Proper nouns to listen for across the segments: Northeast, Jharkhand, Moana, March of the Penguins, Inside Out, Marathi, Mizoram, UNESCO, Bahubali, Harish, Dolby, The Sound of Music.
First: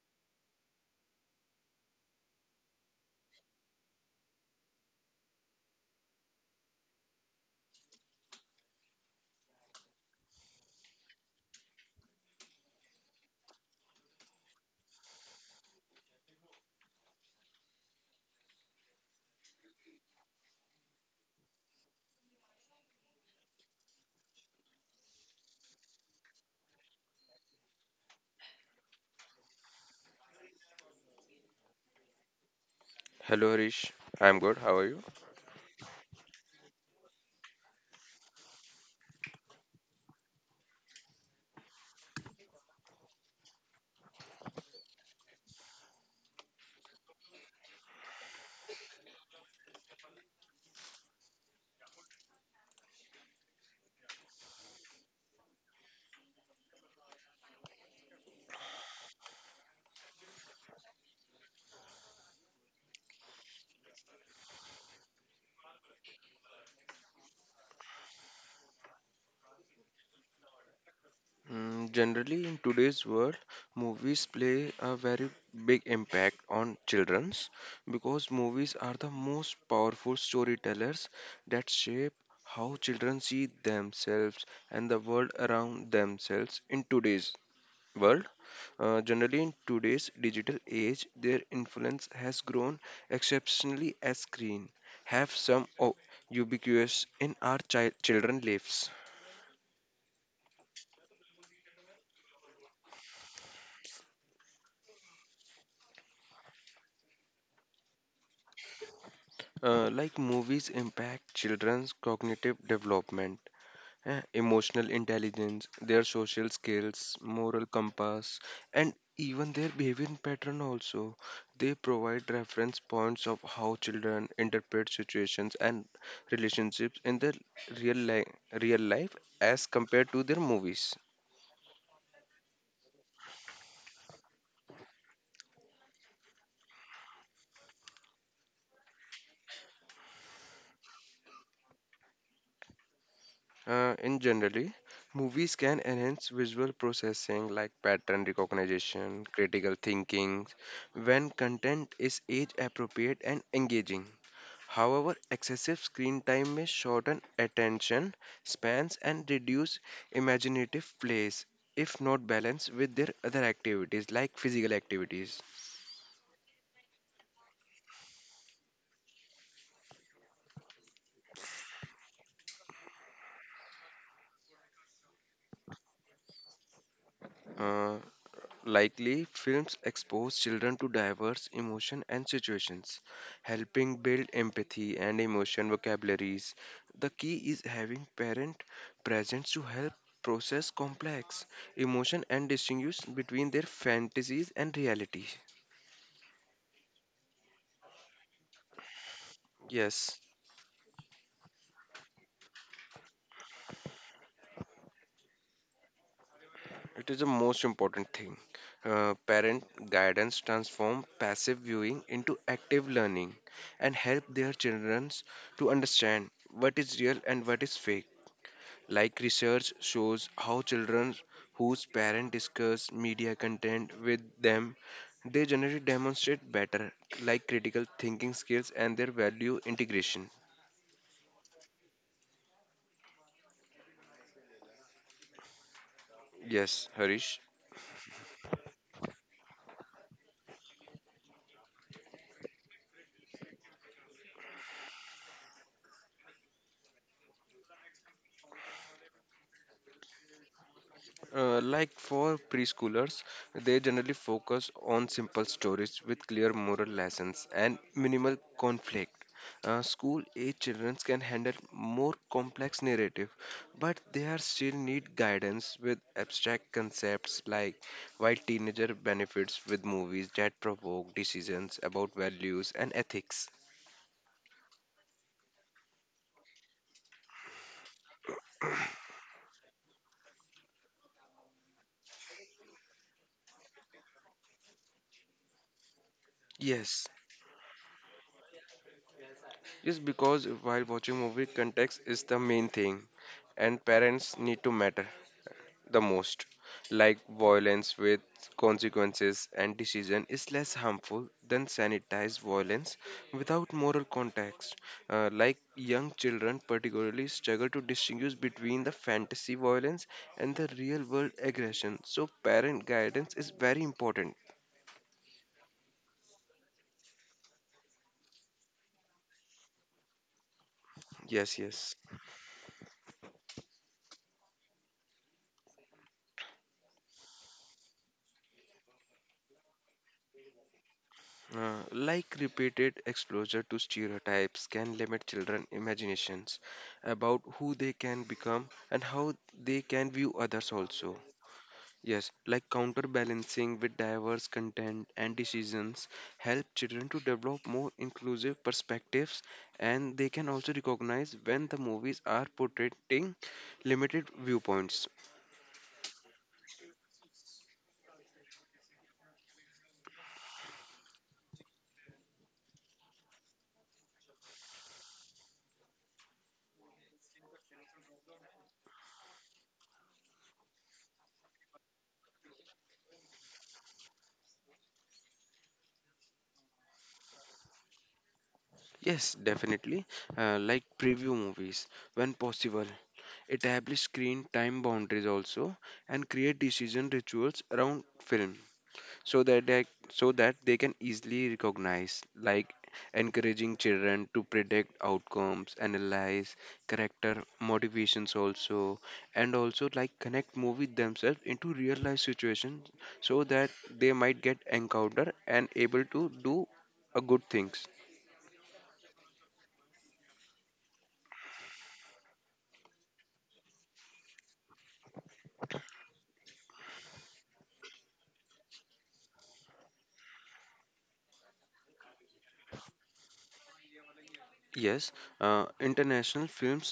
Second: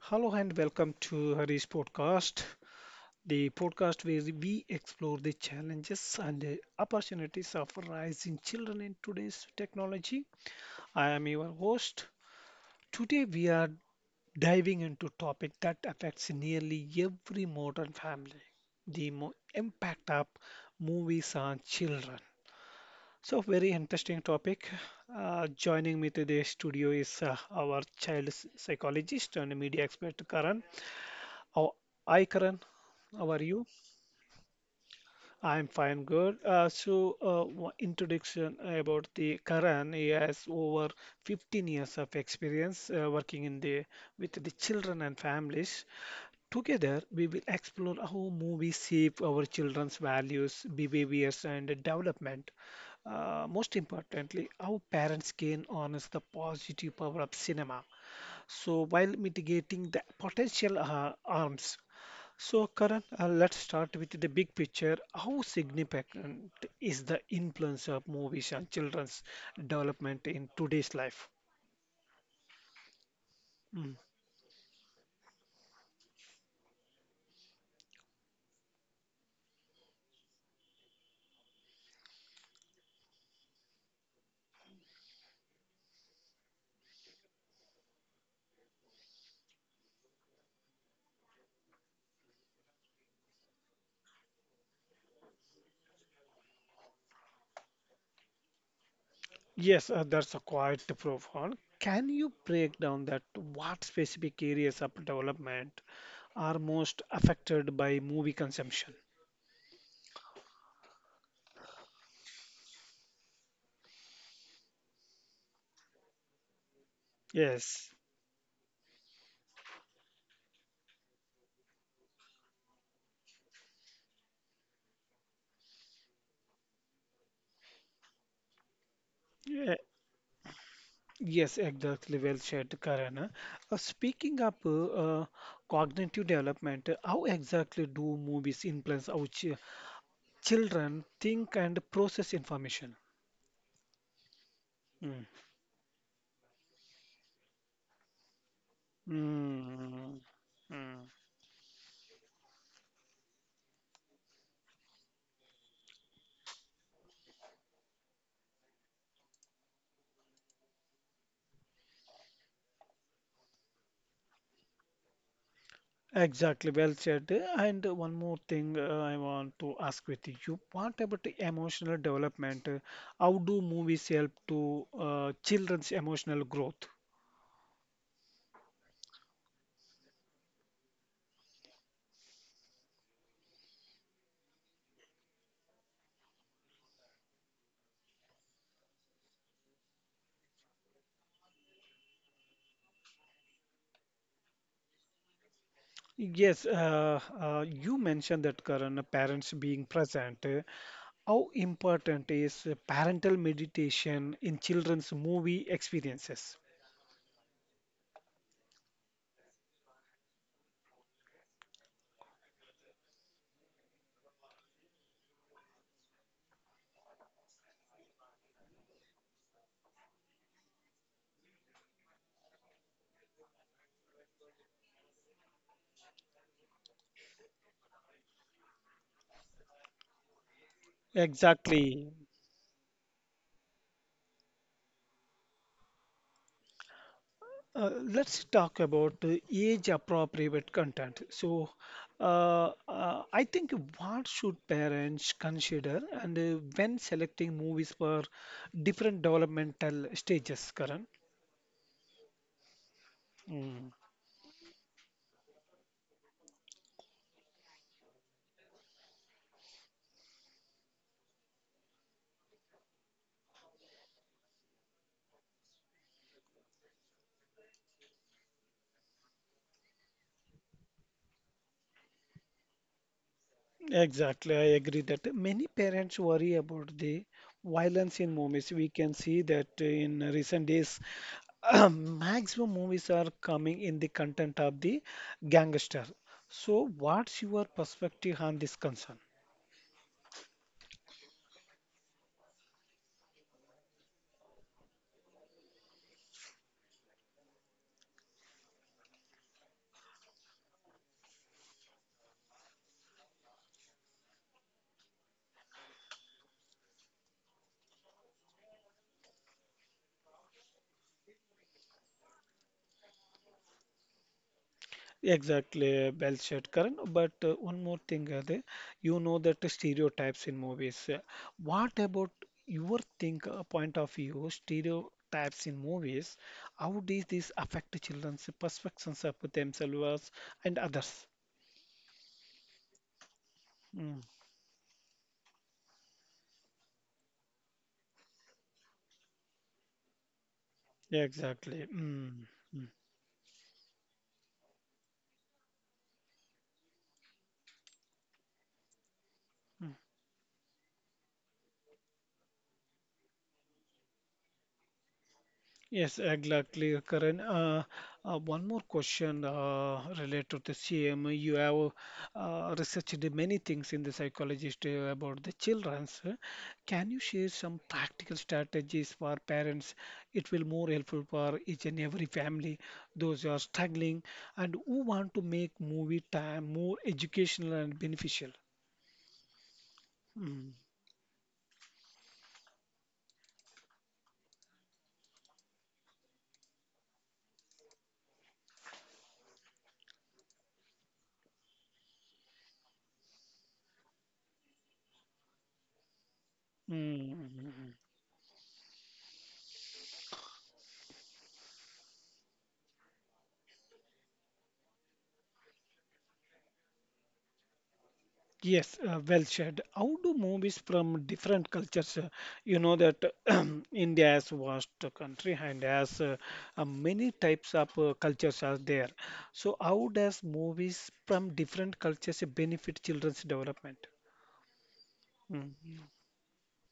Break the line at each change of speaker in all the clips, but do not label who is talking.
Hello and welcome to Hari's podcast, the podcast where we explore the challenges and the opportunities of rising children in today's technology. I am your host. Today we are diving into a topic that affects nearly every modern family, the impact of movies on children. So very interesting topic. Joining me today studio is our child psychologist and media expert Karan. Oh, hi Karan. How are
Hello
you?
Harish, I'm good. How are you?
I'm fine, good. Introduction about the Karan. He has over 15 years of experience working in the with the children and families. Together, we will explore how movies shape our children's values, behaviors, and development. Most importantly, how parents can harness the positive power of cinema. So, while mitigating the potential harms so, Karan, let's start with the big picture. How significant is the influence of movies on children's development in today's life?
Mm, generally, in today's world,
Mm.
movies play a very big impact on childrens because movies are the most powerful storytellers that shape how children see themselves and the world around themselves in today's world. Generally, in today's digital age, their influence has grown exceptionally as screen have some ubiquitous in our children lives.
Yes, that's a quite profound. Can you break down that what specific areas of development are most affected by movie consumption?
Like movies impact children's cognitive development, emotional intelligence, their social skills, moral
Yes.
compass, and even their behavior pattern also. They provide reference points of how children interpret situations and relationships in their real, li- real life as
Yeah,
compared to their movies.
yes, exactly. Well said, Karan. Speaking of cognitive development, how exactly do movies influence our ch Children think and process information.
In generally,
Mm.
movies can enhance visual processing like pattern recognition, critical
Mm.
thinking,
Mm.
when content is age appropriate and engaging. However, excessive screen time may shorten attention spans and reduce imaginative plays if not balanced with their other activities like physical activities.
Exactly, well said. And one more thing I want to ask with you. What about the emotional development? How do movies help to children's emotional growth?
Uh, Likely, films expose children to diverse emotion and situations, helping build empathy and emotion vocabularies. The key is having parent presence to help process complex emotion and distinguish between their fantasies and reality.
Yes, you mentioned that Karan, parents being
Yes,
present. How important is parental meditation in children's movie experiences?
it is the most important thing. Parent guidance transform passive viewing into active learning and help their children to understand what is real and what is fake. Like research shows how children whose parents discuss media content with them, they generally demonstrate better like critical thinking skills and their value integration.
Exactly.
Yes, Harish.
Let's talk about the age-appropriate content. I think what should parents consider and when selecting movies for different developmental stages, Karan?
Like for preschoolers, they
Mm,
generally focus on simple stories with clear moral lessons and minimal conflict. School age children can handle more complex narrative, but they are still need guidance with abstract concepts like while teenager benefits with movies that provoke decisions about values and ethics.
exactly, I agree that many parents worry about the violence in movies. We can see that in recent days, maximum movies are coming in the content of the gangster. So,
Yes,
what's your perspective on this concern?
just because while watching movie context is the main thing and parents need to matter the most. Like violence with consequences and decision is less harmful than sanitized violence without moral context. Like young children, particularly, struggle to distinguish between the fantasy violence and the real world aggression. So, parent guidance is very important.
Exactly, well said, Karan. But one more thing, you know that the stereotypes in movies.
Yes,
What
yes.
about your think point of view, stereotypes in movies? How does this affect children's perceptions of themselves and others?
Like repeated exposure to
Mm,
stereotypes can limit children' imaginations about who they can become and how they can view others also.
yeah, exactly.
Yes,
Mm,
like
mm,
counterbalancing with diverse content and decisions help children to develop more inclusive perspectives and they can also recognize when the movies are portraying limited viewpoints.
yes, exactly, Karan. One more question related to the same. You have researched many things in the psychologist about the children's. Can you share some practical strategies for parents? It will more helpful for each and every family, those who are struggling and who want to make movie time more educational and beneficial.
Yes, definitely. Uh,
Mm.
like preview movies when possible. Establish screen time boundaries also and create decision rituals around film, so that they can easily recognize, like encouraging children to predict outcomes, analyze character
Mm.
motivations also, and also like connect movie themselves into real life situations so that they might get encounter and able to do a good things.
Yes, well said. How do movies from different cultures, you know that India is vast country and has many types of cultures are there. So how does movies from different cultures benefit children's development?
Yes.
Mm-hmm.
International films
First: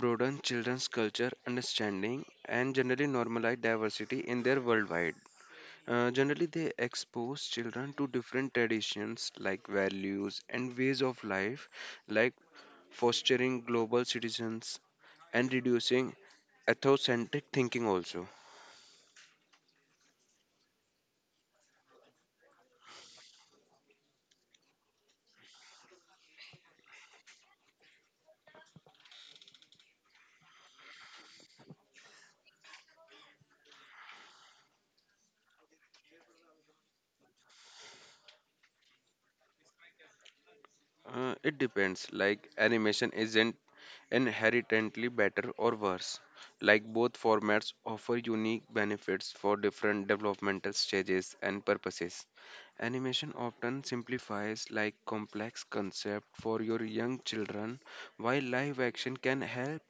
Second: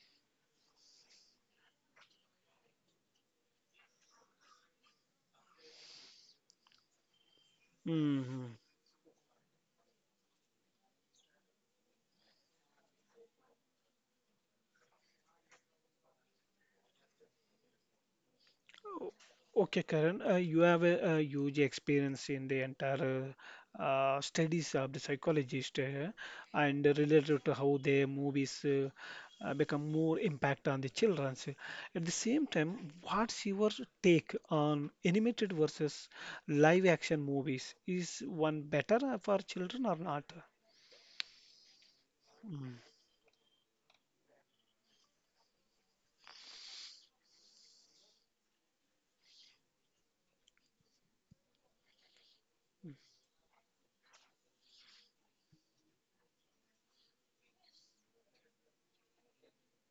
broaden children's culture understanding and generally normalize diversity in their worldwide. Generally, they expose children to
Mm-hmm.
different traditions like values and ways of life, like fostering global citizens and reducing ethnocentric thinking, also.
Okay, Karan, you have a huge experience in the entire studies of the psychologist and related to how their movies become more impact on the children. At the same time, what's your take on animated versus live action movies? Is one better for children or not?
It depends. Like animation isn't inherently better or worse. Like both formats offer unique benefits for different developmental stages and purposes. Animation often simplifies like complex concept for your young children, while live action can help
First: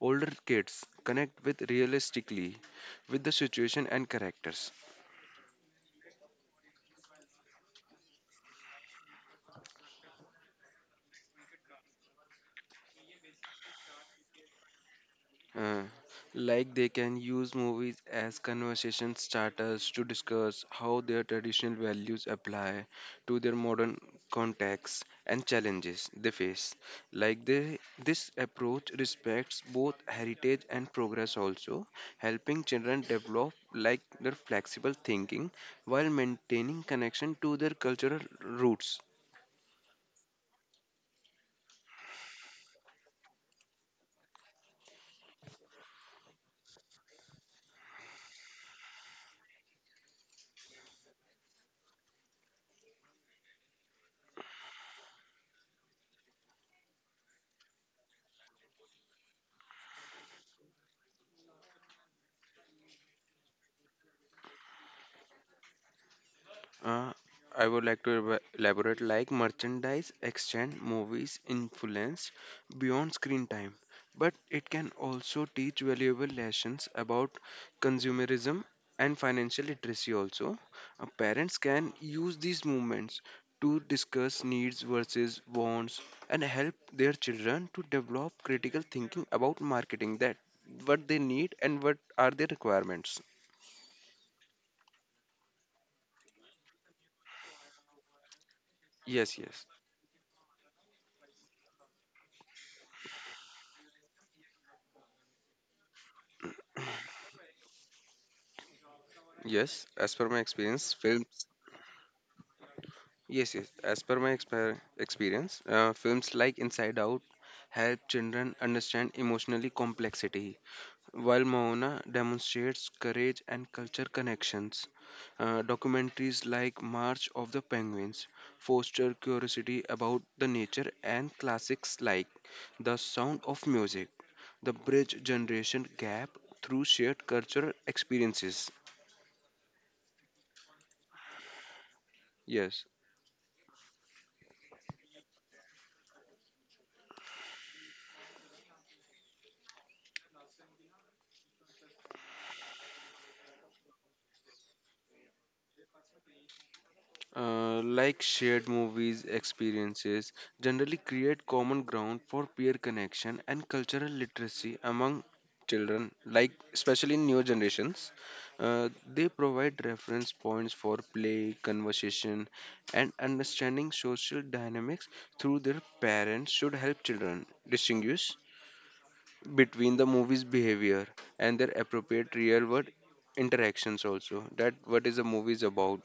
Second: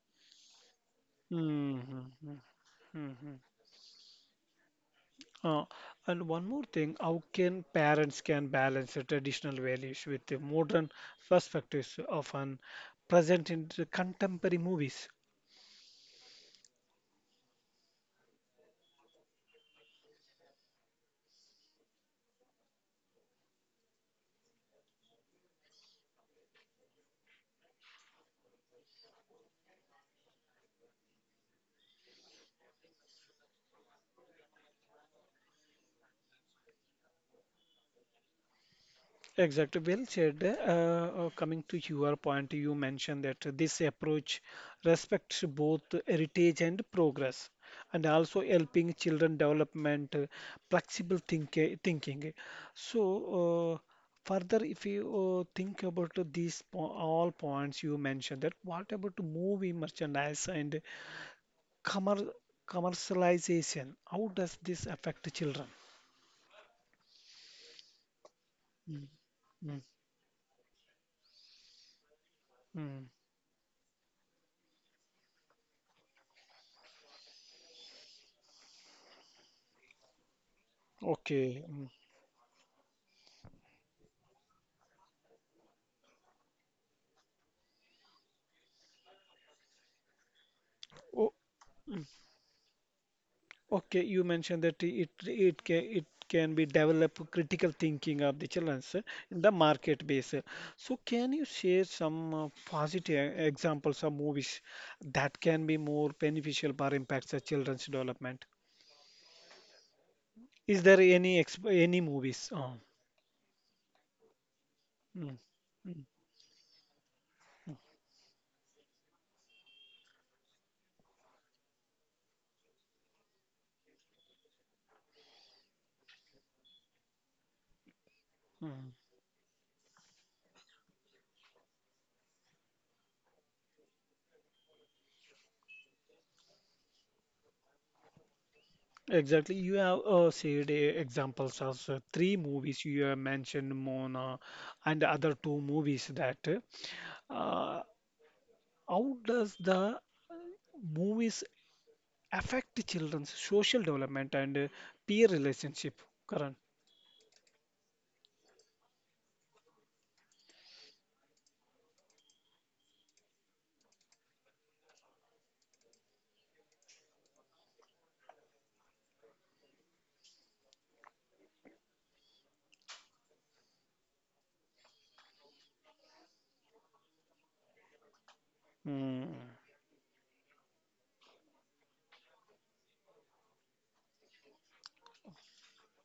older kids connect with
Mm-hmm.
realistically with the situation and characters.
Uh, and one more thing, how can parents can balance the traditional values with the modern perspectives often present in the contemporary movies?
Uh, like they can use movies as conversation starters to discuss how their traditional values apply to their modern contexts and challenges they face. Like they, this approach respects both heritage and progress, also helping children develop like their flexible thinking while maintaining connection to their cultural roots.
Exactly, well said. Coming to your point, you mentioned that this approach respects both heritage and progress, and also helping children development, flexible thinking. So, uh, if you think about these po all points you mentioned, that what about movie merchandise and commer commercialization? How does this affect children?
Uh, I would like to elaborate
Mm,
like
mm.
merchandise exchange movies influence
Mm,
beyond screen time, but it can also teach valuable lessons about consumerism and financial literacy. Also, uh, parents
okay. Mm.
can use these movements to discuss needs versus wants and help their children to develop critical thinking about marketing, that what they
Oh.
need and what
Hmm.
are their requirements.
Okay, you mentioned that it can it can be develop critical thinking of the children
Yes,
in the
yes,
market base. So can you share some positive e, examples of movies that can be more beneficial or impacts the children's development?
yes. As per my
Is
experience,
there any
films.
ex any movies? Oh,
Yes, yes. As per my
mm,
experience,
mm,
films like Inside Out help children understand emotionally complexity, while Moana demonstrates courage and culture connections. Documentaries like March of the Penguins
mm.
foster curiosity about the nature, and classics like The Sound of Music, the bridge generation gap through shared cultural experiences.
Exactly. You have shared examples of three movies
Yes.
you have mentioned, Mona, and other two movies that. Uh, how does the movies affect children's social development and peer relationship, Karan?
Like shared movies experiences generally create common ground for peer connection and cultural literacy among children, like especially in new generations. uh, they provide reference points for play conversation and understanding social dynamics through their parents should help children distinguish
Mm.
between the movie's behavior and their appropriate real world interactions also, that what is a movie is about.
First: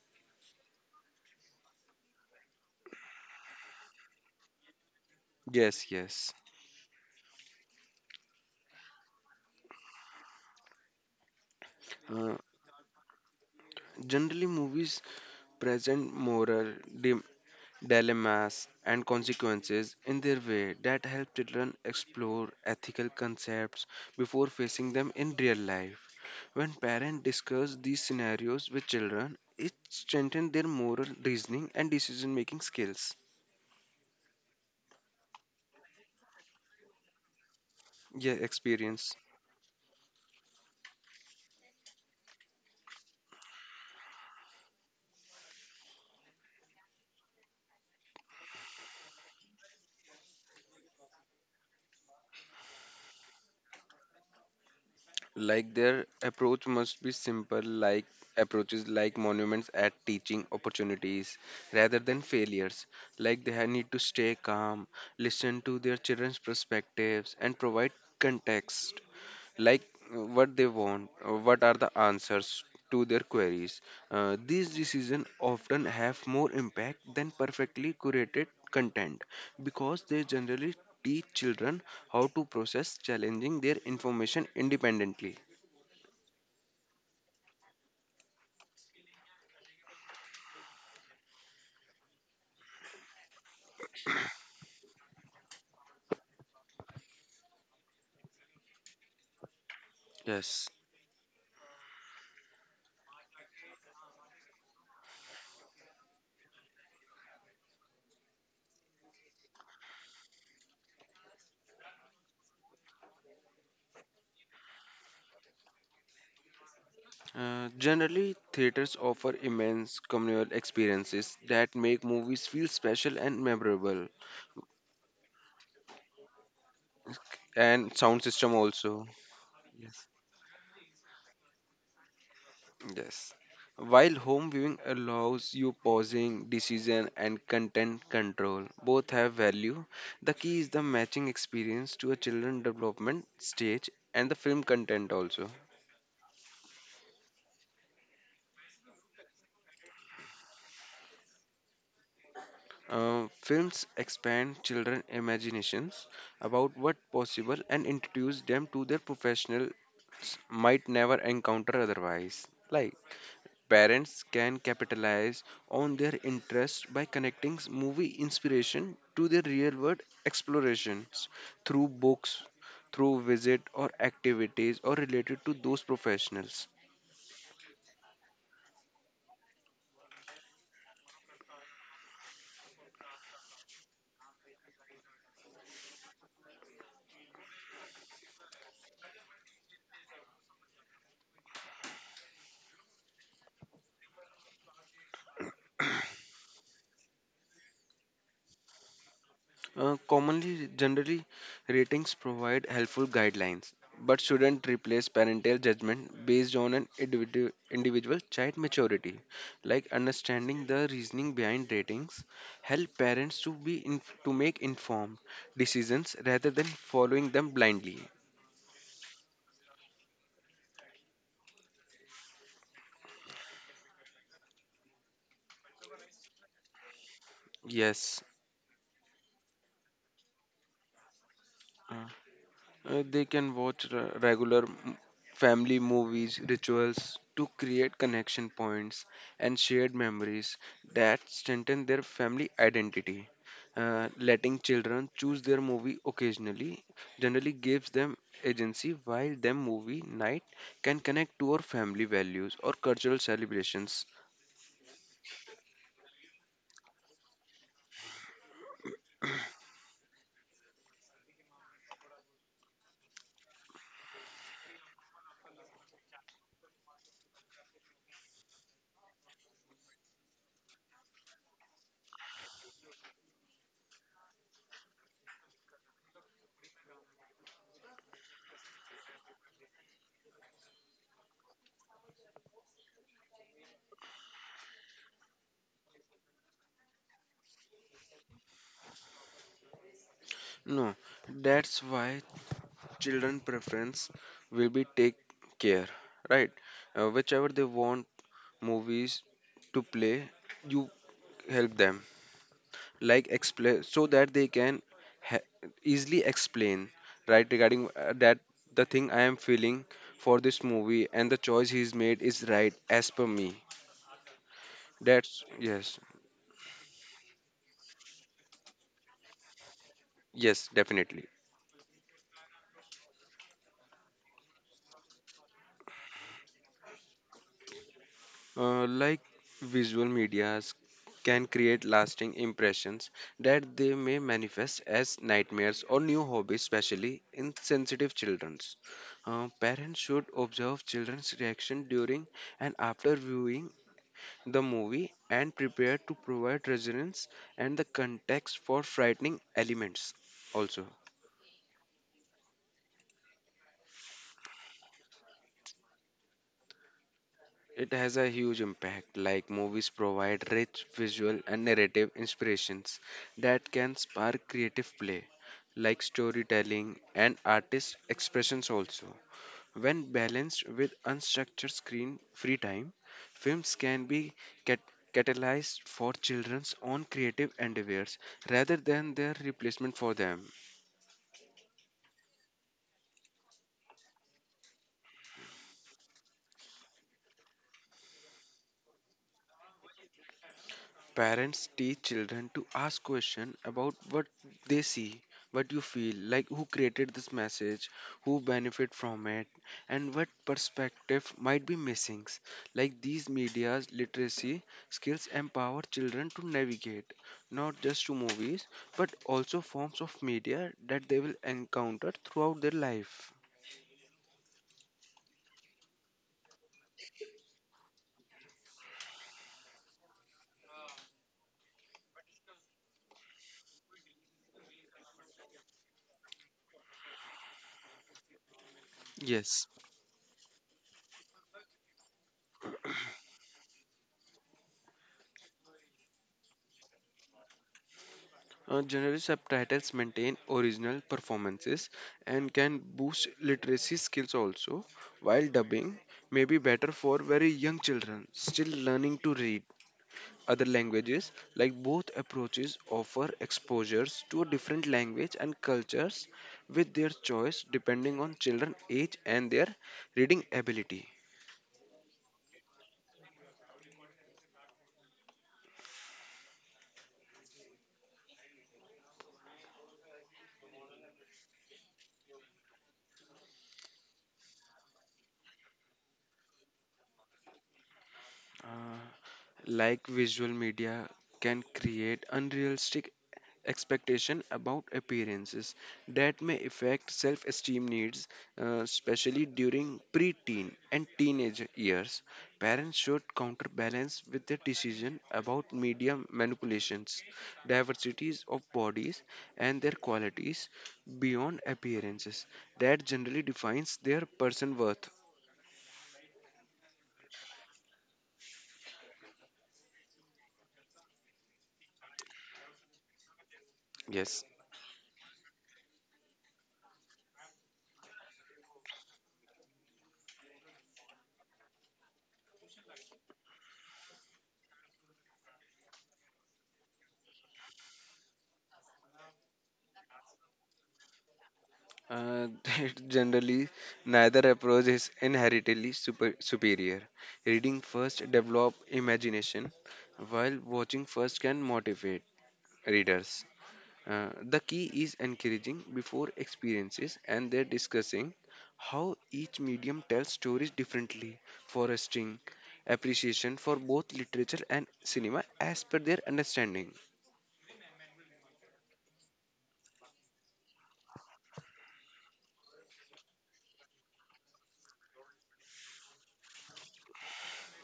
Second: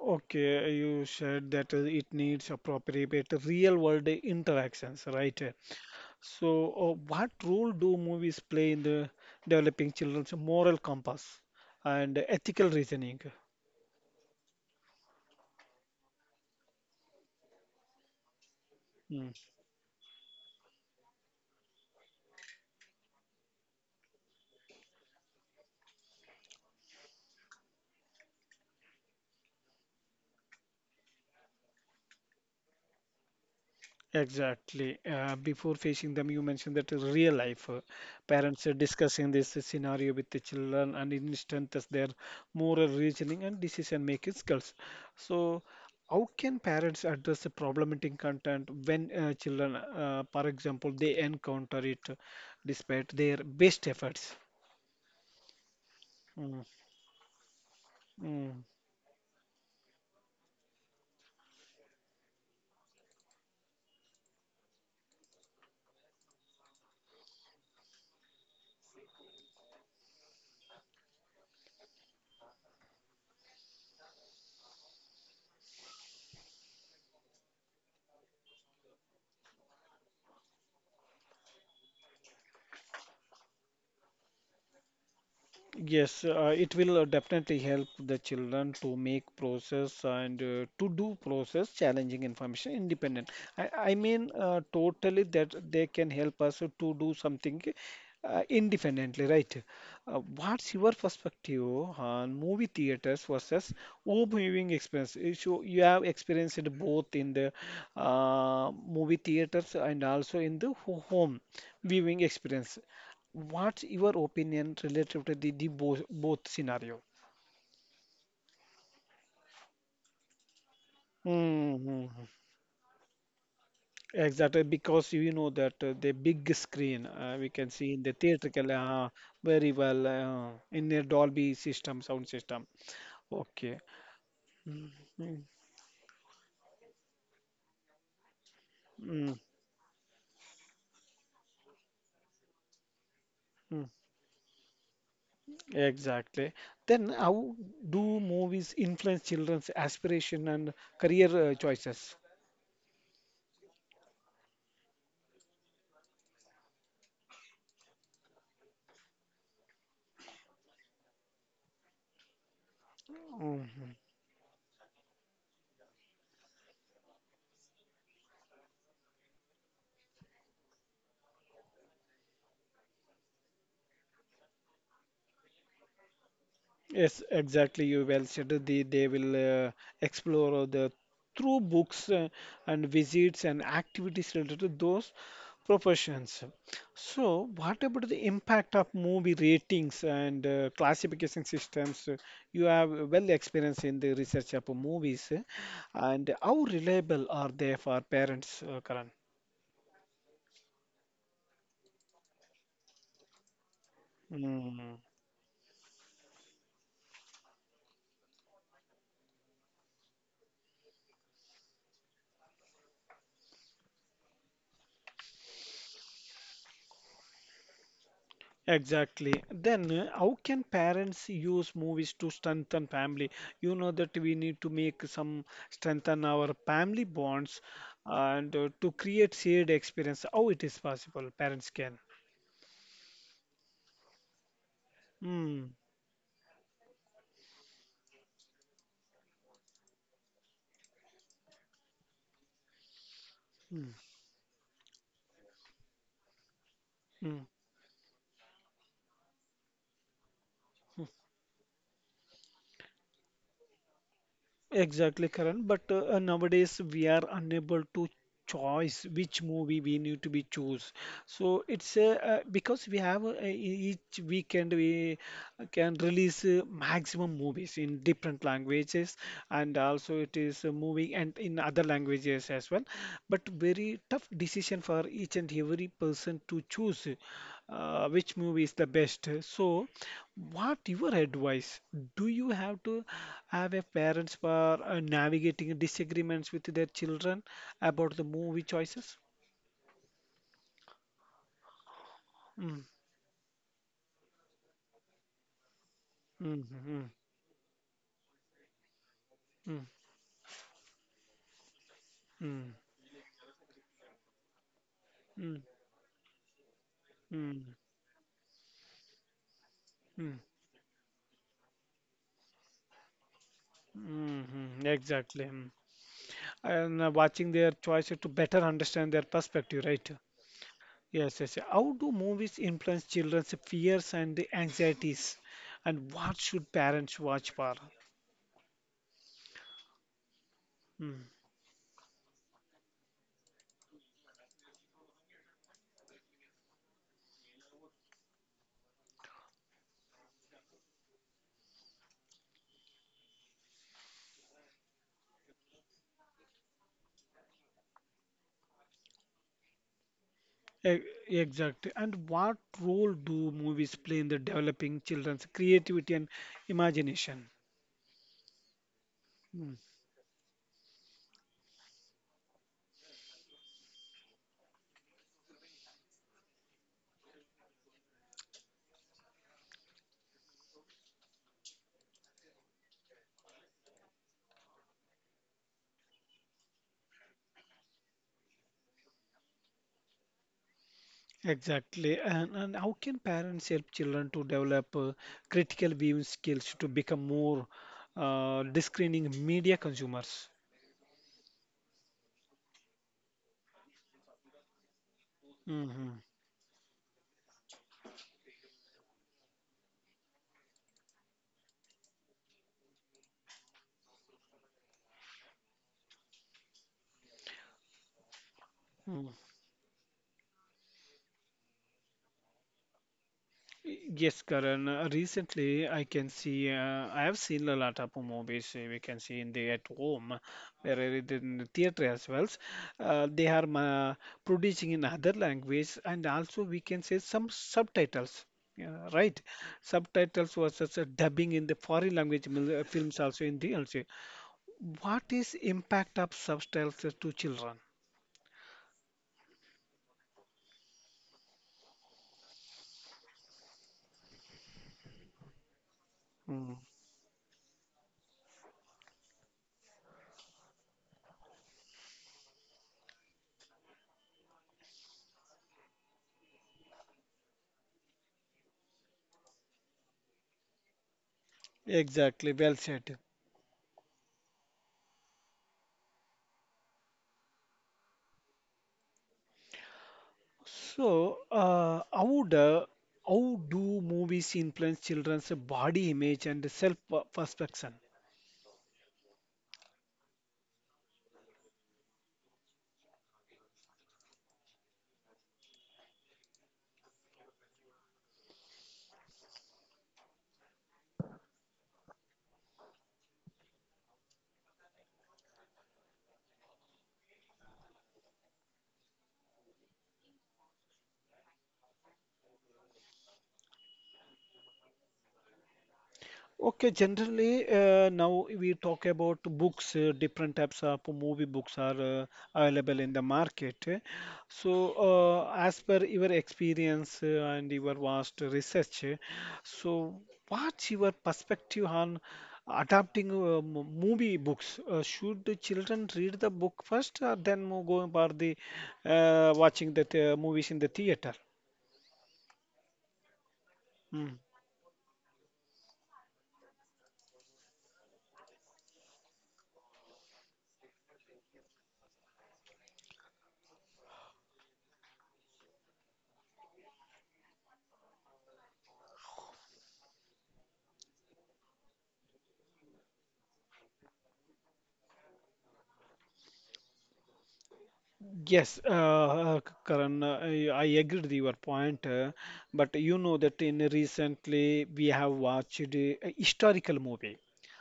Okay, you said that it needs appropriate real world interactions, right?
Yes, yes.
So, what role do movies play in the developing children's moral compass and
Uh,
ethical reasoning?
Generally, movies present moral di- dilemmas and
Mm.
consequences in their way that help children explore ethical concepts before facing them in real life. When parents discuss these scenarios with children, it strengthens their moral reasoning and decision making skills.
Exactly. Before facing them, you mentioned that is real life.
Yeah,
Parents are
experience.
discussing this scenario with the children and it strengthens their moral reasoning and decision making skills. So, how can parents address the problematic content when children, for example, they encounter it despite their best efforts?
Like their
Mm,
approach must be simple, like
mm.
approaches like monuments at teaching opportunities rather than failures. Like they need to stay calm, listen to their children's perspectives, and provide context, like what they want, what are the answers to their queries. These decisions often have more impact than perfectly curated content because they generally teach children how to process challenging their information independently.
Yes, it will definitely help the children to make process and to do process challenging information independent. I mean, totally that they can help us to do something independently, right?
Yes.
What's your perspective on movie theaters versus home viewing experience? So you have experienced both in the movie theaters and also in the home viewing experience. What's your opinion relative to the both scenario?
Generally, theaters offer immense communal experiences that make
Mm-hmm.
movies feel special and memorable,
Exactly, because you know that the big screen we can see
and
in the
sound system
theatrical
also.
very well in the Dolby system, sound system.
Yes.
Okay.
While home viewing
Mm-hmm.
allows you pausing, decision, and content control, both
Mm-hmm.
have value. The key is the matching experience to a children development stage and the film content also.
Exactly. Then how do movies influence children's aspiration and career choices?
Films expand children's imaginations about what's possible and introduce them to their professionals might never encounter otherwise. Like parents can capitalize on their interest by connecting movie inspiration to their real-world explorations through books, through visit or activities or related to those professionals.
Yes, exactly. You well said. They will explore the through books and visits and activities related to those professions. So, what about the impact of movie ratings and classification systems? You have well experience in the research of movies, and how reliable are they for parents, Karan?
Commonly, generally, ratings provide helpful guidelines, but shouldn't
Hmm.
replace parental judgment based on an individual child maturity. Like understanding the reasoning behind ratings, help parents to to make informed decisions rather than following them blindly.
Exactly. Then, how can parents use movies to strengthen family? You know that we need to make some strengthen our family bonds
Yes.
and to create shared experience. How it is possible, parents can.
uh, they can watch regular
Mm,
family movies, rituals to create connection points and shared memories that strengthen their family identity.
mm,
Letting children choose their movie occasionally
mm.
generally gives them agency while them movie night can connect to our family values or cultural celebrations.
Exactly, Karan. But nowadays we are unable to choice which movie we need to be choose. So it's because we have each weekend we can release maximum movies in different languages and also it is moving and in other languages as well. But very tough decision for each and every person to choose which movie is the best. So what your advice? Do you have to have a parents for navigating disagreements with their children about the movie choices?
No, that's why
Mm,
children preference will be take care, right?
mm,
Uh,
mm,
whichever they want movies to
mm,
play, you help them,
mm,
like explain so that they can ha-
mm,
easily explain, right,
mm,
regarding that the thing I am feeling
mm,
for this movie and the choice he's made is right as per me.
mm, mm, exactly.
That's
Mm.
yes,
And watching their choices to better understand their perspective, right?
yes, definitely.
Yes, yes, yes. How do movies influence children's fears and anxieties? And what should parents watch for?
Like visual medias
Mm.
can create lasting impressions that they may manifest as nightmares or new hobbies, especially in sensitive childrens. Parents should observe children's reaction during and after viewing the movie and prepare to provide resonance and the context for frightening elements also.
E- Exactly. And what role do movies play in the developing children's creativity and imagination?
It has a huge impact, like
Mm,
movies provide rich visual and narrative inspirations that can spark creative play, like storytelling and artist expressions also. When balanced with unstructured screen free time, films can be cat- catalyzed for children's own creative endeavors rather than their replacement for them.
exactly. And how can parents help children to develop critical viewing skills to become more discerning media consumers?
Parents teach children to ask questions about what they see, what you feel,
Mm-hmm.
like who created this message, who benefit from it, and what perspective might be missing. Like these media's literacy skills empower children to navigate not just to movies but
Hmm.
also forms of media that they will encounter throughout their life.
Yes, Karan. Recently, I can see, I have seen a lot of movies we can see in the at home, where it in the theater as well. They are producing in other language, and also we can say some subtitles. Yeah, right.
Yes.
Subtitles versus dubbing in the foreign language films also in the also. What is impact of subtitles to children?
Generally, subtitles maintain original performances and can boost literacy skills also, while dubbing may be
Mm,
better for very young children still learning to read other languages. Like both approaches offer exposures to a different language and cultures with their choice depending on children age and their reading ability.
exactly. Well said. So, how do movies influence children's body image and self-perception?
Uh, like visual media can create unrealistic expectation about appearances that may affect self-esteem needs, especially during pre-teen and teenage years. Parents should counterbalance with their decision about media manipulations, diversities of bodies, and their qualities beyond appearances that generally defines their person worth.
Okay, generally, now we talk about books, different types of movie books are available in the market.
Yes.
So, as per your experience and your vast research, so what's your perspective on adapting movie books? Should the children read the book first, or then go for the watching the movies in the theater?
Uh, generally,
Hmm.
neither approach is inherently superior. Reading first develop imagination, while watching first can motivate readers. The key is encouraging before experiences and their discussing how each medium tells stories differently, fostering appreciation for both literature and cinema as per their understanding.
Yes, Karan, I agree with your point, but you know that in recently we have watched a historical movie,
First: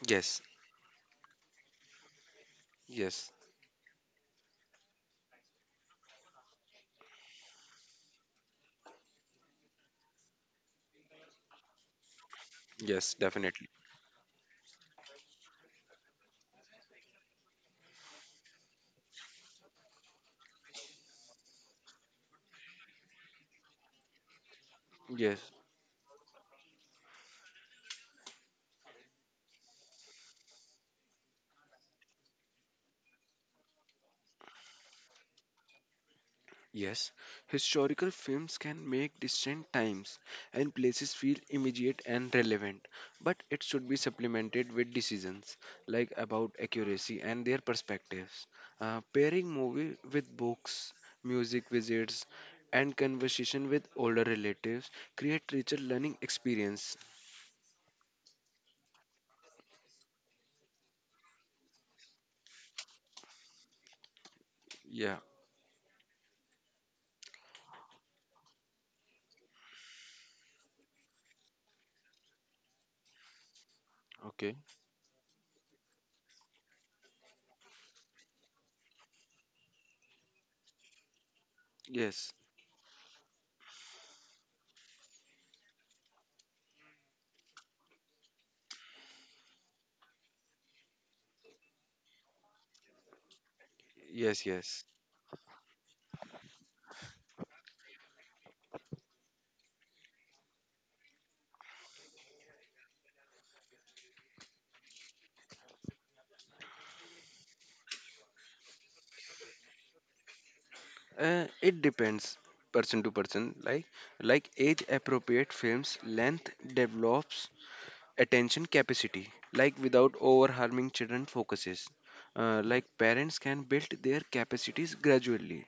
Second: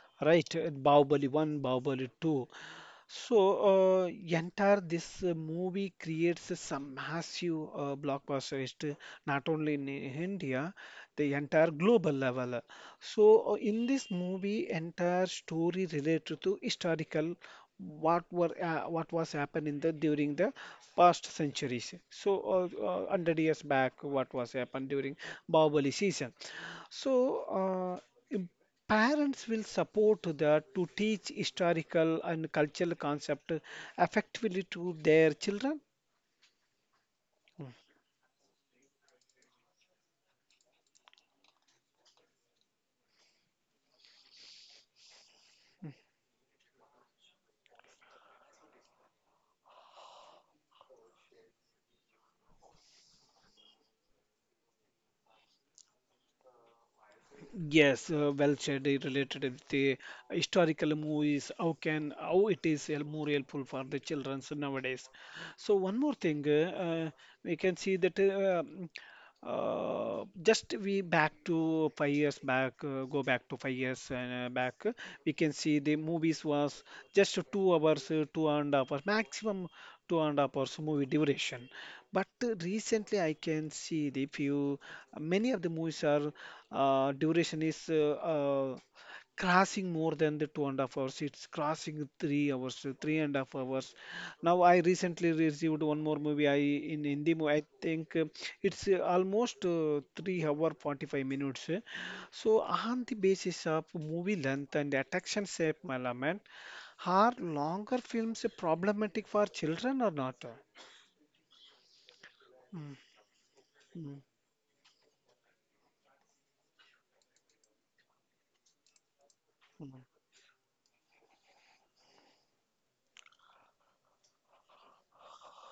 Yes,
right? Bahubali 1, Bahubali 2.
yes,
So, entire this movie creates some massive blockbuster hit, not only in India, the entire global level.
yes,
So,
definitely.
in this movie, entire story related to historical what were what was happened in the during the past centuries. So, 100 years back, what was happened during
Yes.
Bahubali season. So, uh, parents will support that to teach historical and cultural concept effectively to their children
Yes, historical films can make distant times and places feel immediate and relevant, but it should be supplemented with decisions like about accuracy and their perspectives. Pairing movie with books, music visits, and conversation with older relatives create richer learning experience.
yes well said related with the historical movies how can how it is more helpful for the children nowadays
Yeah.
so one more thing we can see that just we back to 5 years back, go back to 5 years
Okay.
back. Uh, we can see the movies was just 2 hours, 2.5 hours, maximum 2.5 hours movie duration. But
Yes,
recently, I can see the few many of the movies are duration is crossing more than the 2.5 hours. It's crossing 3 hours, 3.5 hours.
yes,
Now I
yes.
recently received one more movie. I in Hindi movie. I think it's almost 3 hour 45 minutes. So on the basis of movie length and attraction shape element, are longer films problematic for children or not?
It depends
Mm,
person to person. Like
mm,
like age appropriate films, length develops attention capacity, like
mm.
without over harming children focuses. Like parents can build their capacities gradually,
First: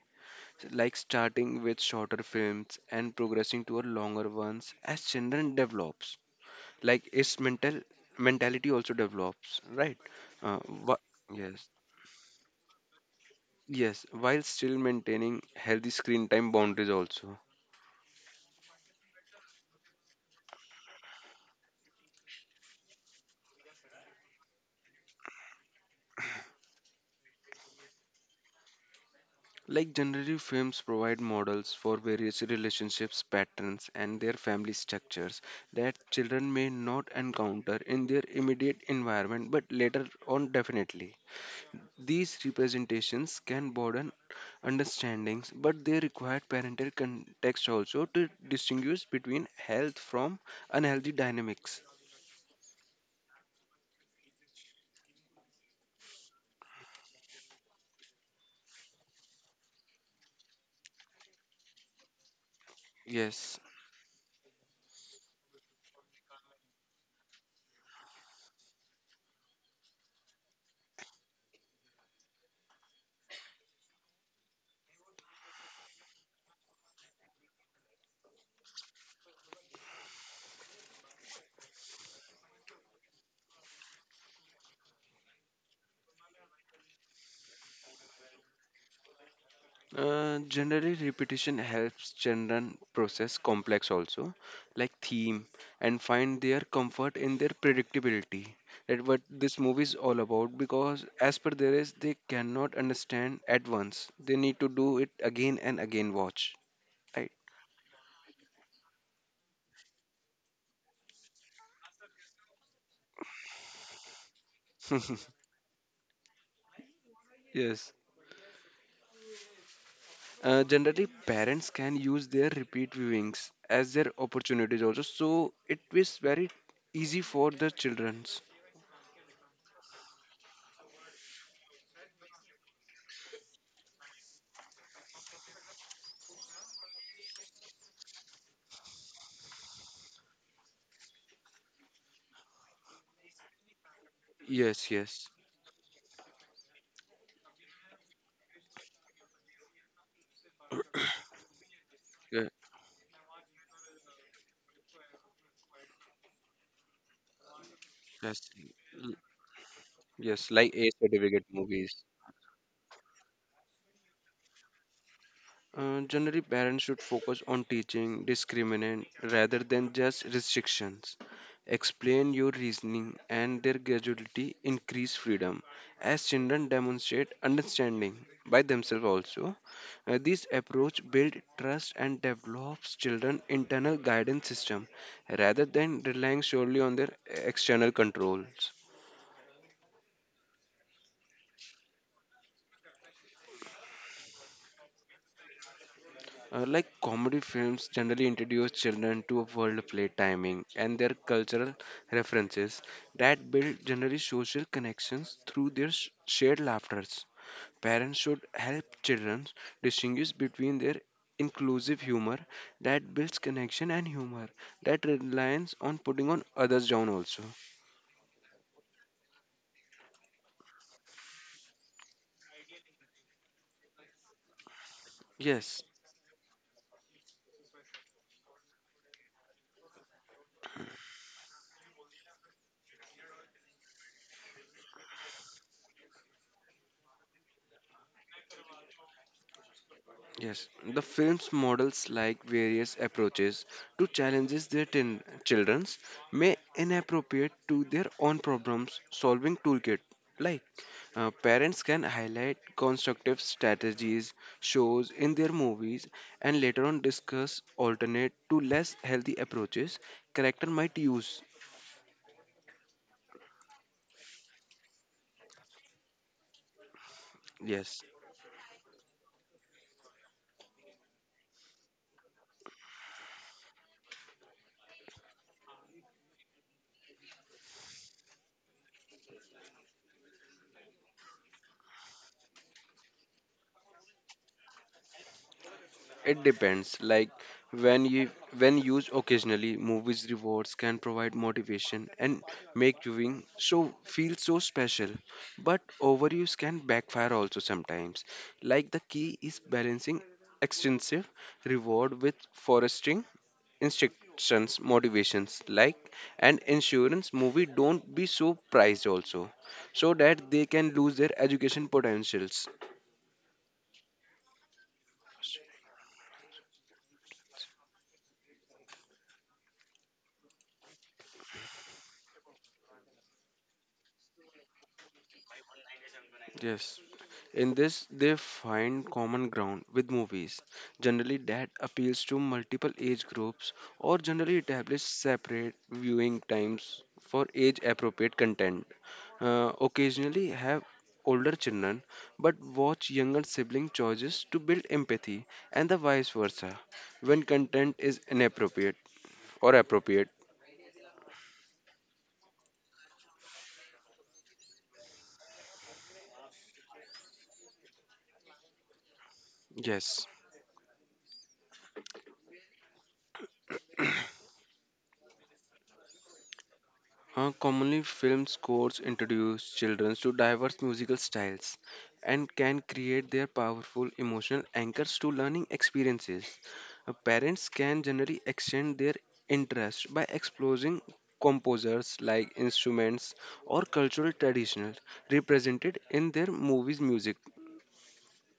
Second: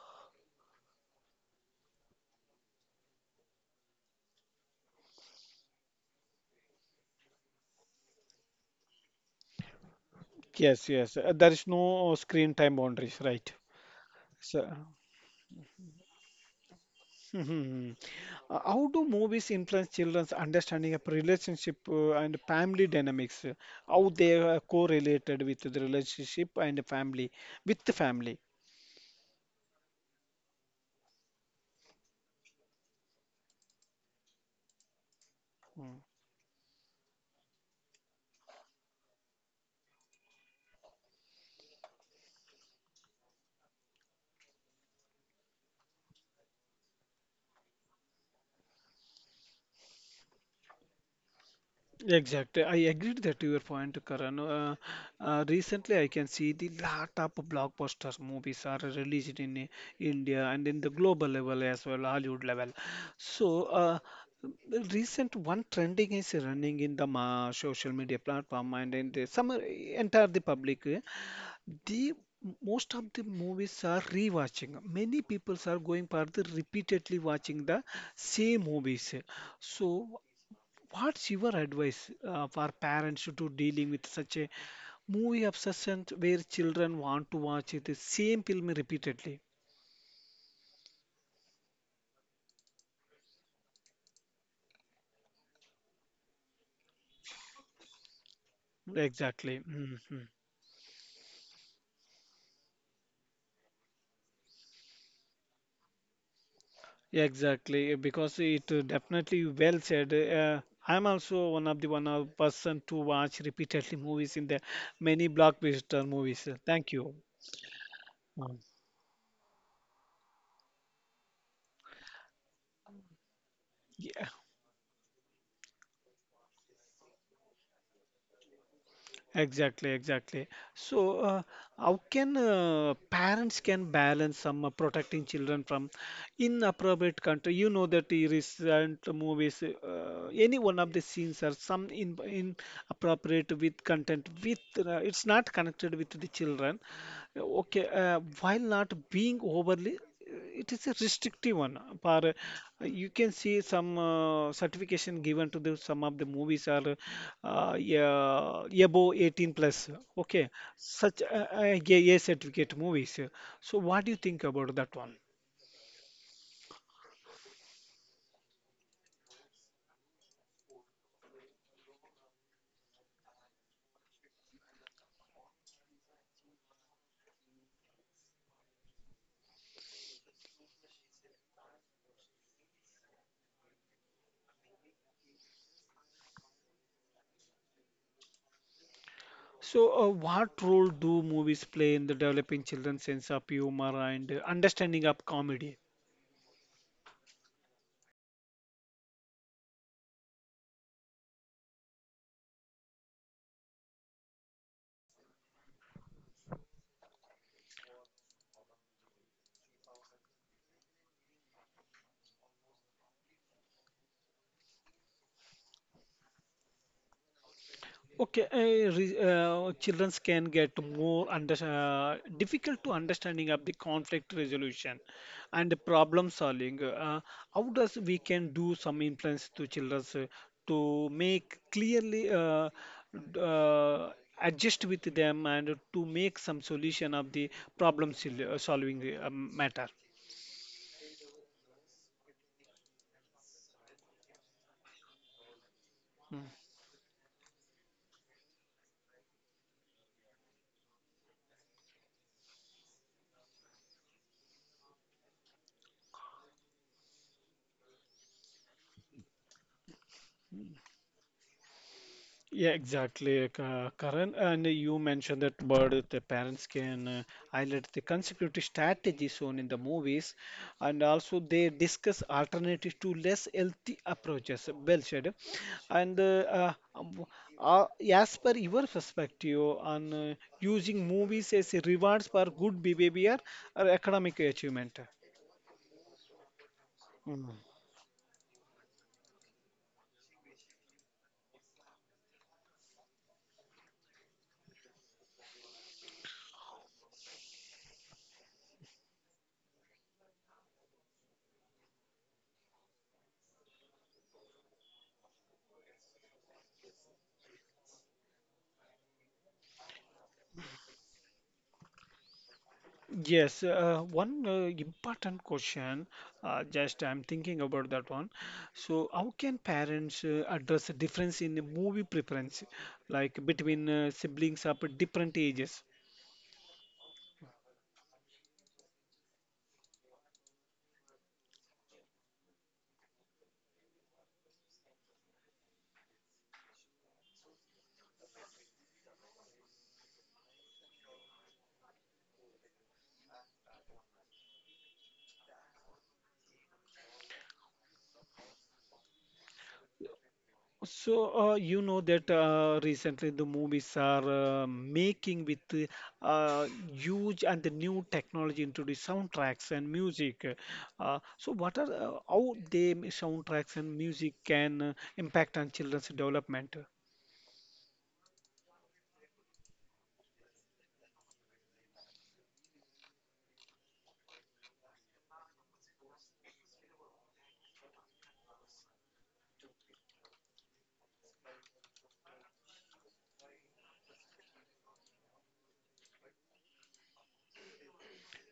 like starting with shorter films and progressing to a longer ones as children develops, like its mentality also develops, right? uh,
Yes,
wha-
yes. There
yes,
is no screen time boundaries, right?
yes, while
So,
still maintaining healthy screen time boundaries also.
How do movies influence children's understanding of relationship and family dynamics? How they are correlated with the relationship and family, with the family?
Like generative films provide models for various relationships, patterns, and their family structures
Mm.
that children may not encounter in their immediate environment, but later on definitely. These representations can broaden understandings, but they require parental context also to distinguish between health from unhealthy dynamics.
Exactly. I agreed that your point, Karan. Recently, I can see the lot of blockbusters movies are released in India and in the global level as well, Hollywood level.
Yes.
So, uh, the recent one trending is running in the ma social media platform and in the some entire the public. The most of the movies are rewatching. Many people are going for the repeatedly watching the same movies. So, what's your advice for parents to dealing with such a movie obsession where children want to watch the same film repeatedly?
Generally, repetition helps children process complex also, like theme, and find their comfort in their predictability. That what this
Exactly.
movie is all
Mhm.
about. Because as per there is, they cannot understand at once. They need to do it again and again. Watch, right?
Exactly, because it definitely well said. I'm also one of person to watch repeatedly movies in the many blockbuster movies. Thank you.
Yes.
Um,
Generally, parents can use their repeat viewings as their
Yeah,
opportunities also. So it is very easy for the childrens.
exactly, exactly. So, how can parents can balance some protecting children from inappropriate country? You know that the recent movies, any one of the scenes are some in inappropriate with content
Yes,
with
yes.
it's not connected with the children, okay, while not being overly, it is a restrictive one. For
Yeah.
you can see some certification given to the some of the movies are
Yes.
yeah, above 18 plus.
Yes,
Okay,
like A
such
certificate movies.
yeah, yeah, certificate movies. So, what do you think about that one?
Generally, parents should focus on teaching discriminant rather than just restrictions. Explain your reasoning and their graduality increase freedom as children demonstrate understanding by themselves also. This approach builds trust and develops children internal guidance system rather than relying solely on their external controls.
So, what role do movies play in the developing children's sense of humor and understanding of comedy?
Like comedy films generally introduce children to a world of play timing and their cultural references that build generally social connections through their shared laughters. Parents should help children distinguish between their inclusive humor that builds connection and humor that relies on putting on others down also.
Okay, childrens can get more under difficult to understanding of the conflict resolution and the
Yes.
problem solving. How does we can do some influence to childrens to make clearly d- uh, adjust with them and to make some solution of the solving matter?
Yes, the film's models like various approaches to challenges their children's
Hmm.
may inappropriate to their own problems solving toolkit. Like parents can highlight constructive strategies shows in their movies and later on discuss alternate to less healthy approaches character might use.
Yeah, exactly, Karan. And you mentioned that word that the parents can highlight the
Yes.
consecutive strategies shown in the movies, and also they discuss alternatives to less healthy approaches. Well said. And uh, as per your perspective on using movies as a rewards for good behavior or economic achievement.
It depends. Like when you when used occasionally, movies rewards can provide motivation and make viewing so feel so special. But overuse can backfire also sometimes. Like the key is balancing extensive reward with fostering instructions, motivations, like and insurance movie don't be so priced also, so that they can lose their education potentials.
Yes, one important question, just I'm thinking about that one. So, how can parents address the difference in the movie preference, like between siblings of different ages?
Yes. In this, they find common ground with movies, generally that appeals to multiple age groups or generally establish separate viewing times for age appropriate content. Occasionally have older children but watch younger sibling choices to build empathy and the vice versa when content is inappropriate or appropriate.
So, you know that recently the movies are making with huge and the new technology into the soundtracks and
Yes.
music. What are how they soundtracks and music can impact on children's development?
Commonly, film scores introduce children to diverse musical styles and can create their powerful emotional anchors to learning experiences. Parents can generally extend their interest by exploring composers like instruments or cultural traditions represented in their movies music.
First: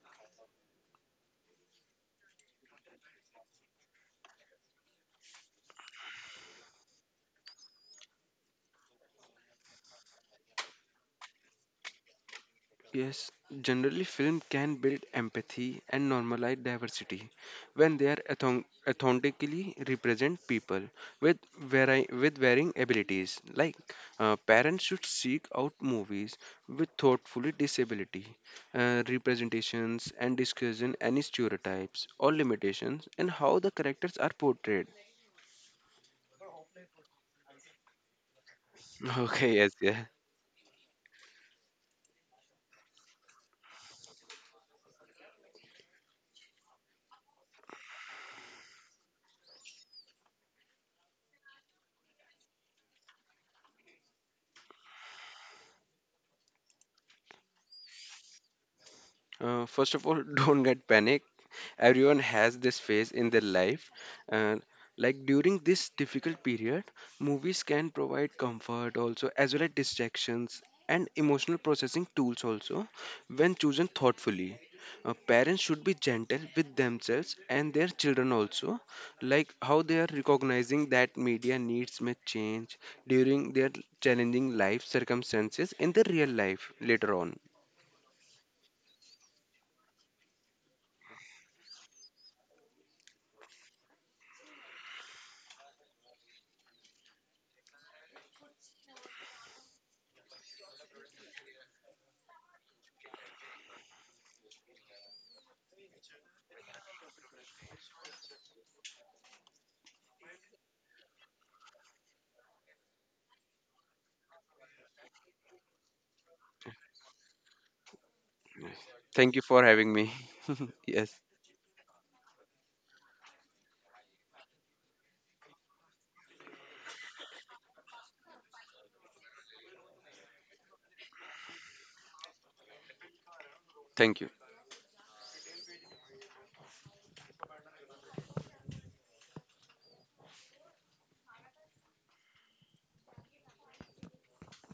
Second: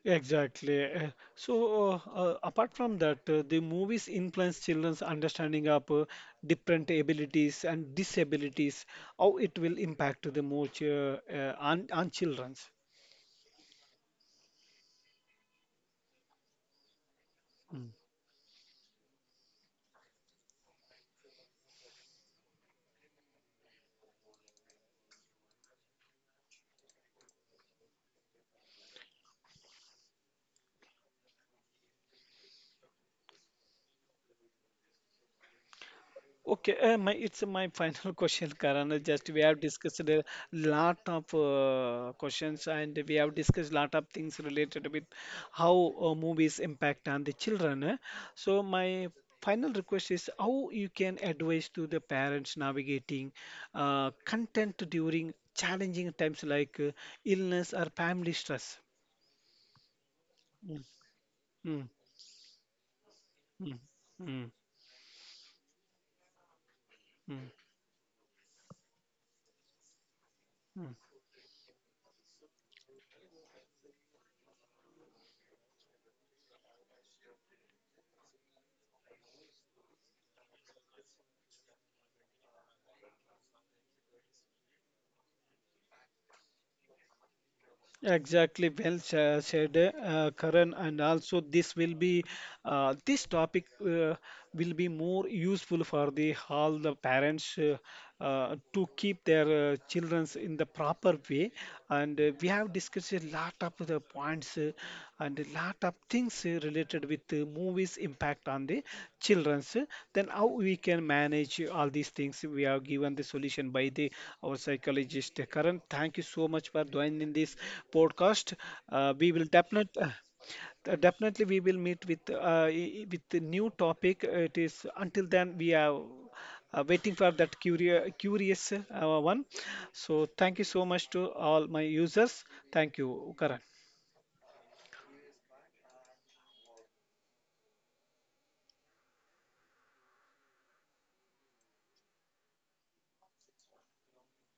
Exactly. Apart from that, the movies influence children's understanding of different abilities and disabilities, how it will impact the more ch- on children's.
Yes, generally, film can build empathy and normalize diversity
Hmm.
when they are authentically represent people with with varying abilities. Like parents should seek out movies with thoughtfully disability representations and discussion any stereotypes or limitations and how the characters are portrayed.
Okay, my it's my final question, Karan. Is Just we
Okay,
have
yes,
discussed
yeah.
a lot of questions, and we have discussed lot of things related with how movies impact on the children. Eh. So my final request is how you can advise to the parents navigating content during challenging times like illness or family stress.
First of all, don't
Mm,
get panic.
mm,
Everyone has this phase in their
mm,
life.
mm,
Uh, like during this difficult period,
mm,
movies can provide comfort also, as well as distractions and
mm.
emotional processing tools also when chosen thoughtfully. Parents should be gentle with themselves and their children also, like how they are recognizing that media needs may change during their challenging life circumstances in the real life later on.
Exactly, said, Karan, and also this will be this topic will be more useful for the all the parents to keep their childrens in the proper way. And we have discussed a lot of the points and a lot of things related with movies impact on the children's, then how we can manage all these things. We have given the solution by the our psychologist. Karan, thank you so much for joining this podcast. We
Thank
will
you for having
definitely
me. Yes.
definitely we will meet with with the new topic. It is Until then we are waiting for that curious one. So thank you so much to all my users. Thank you, Karan.
Thank you.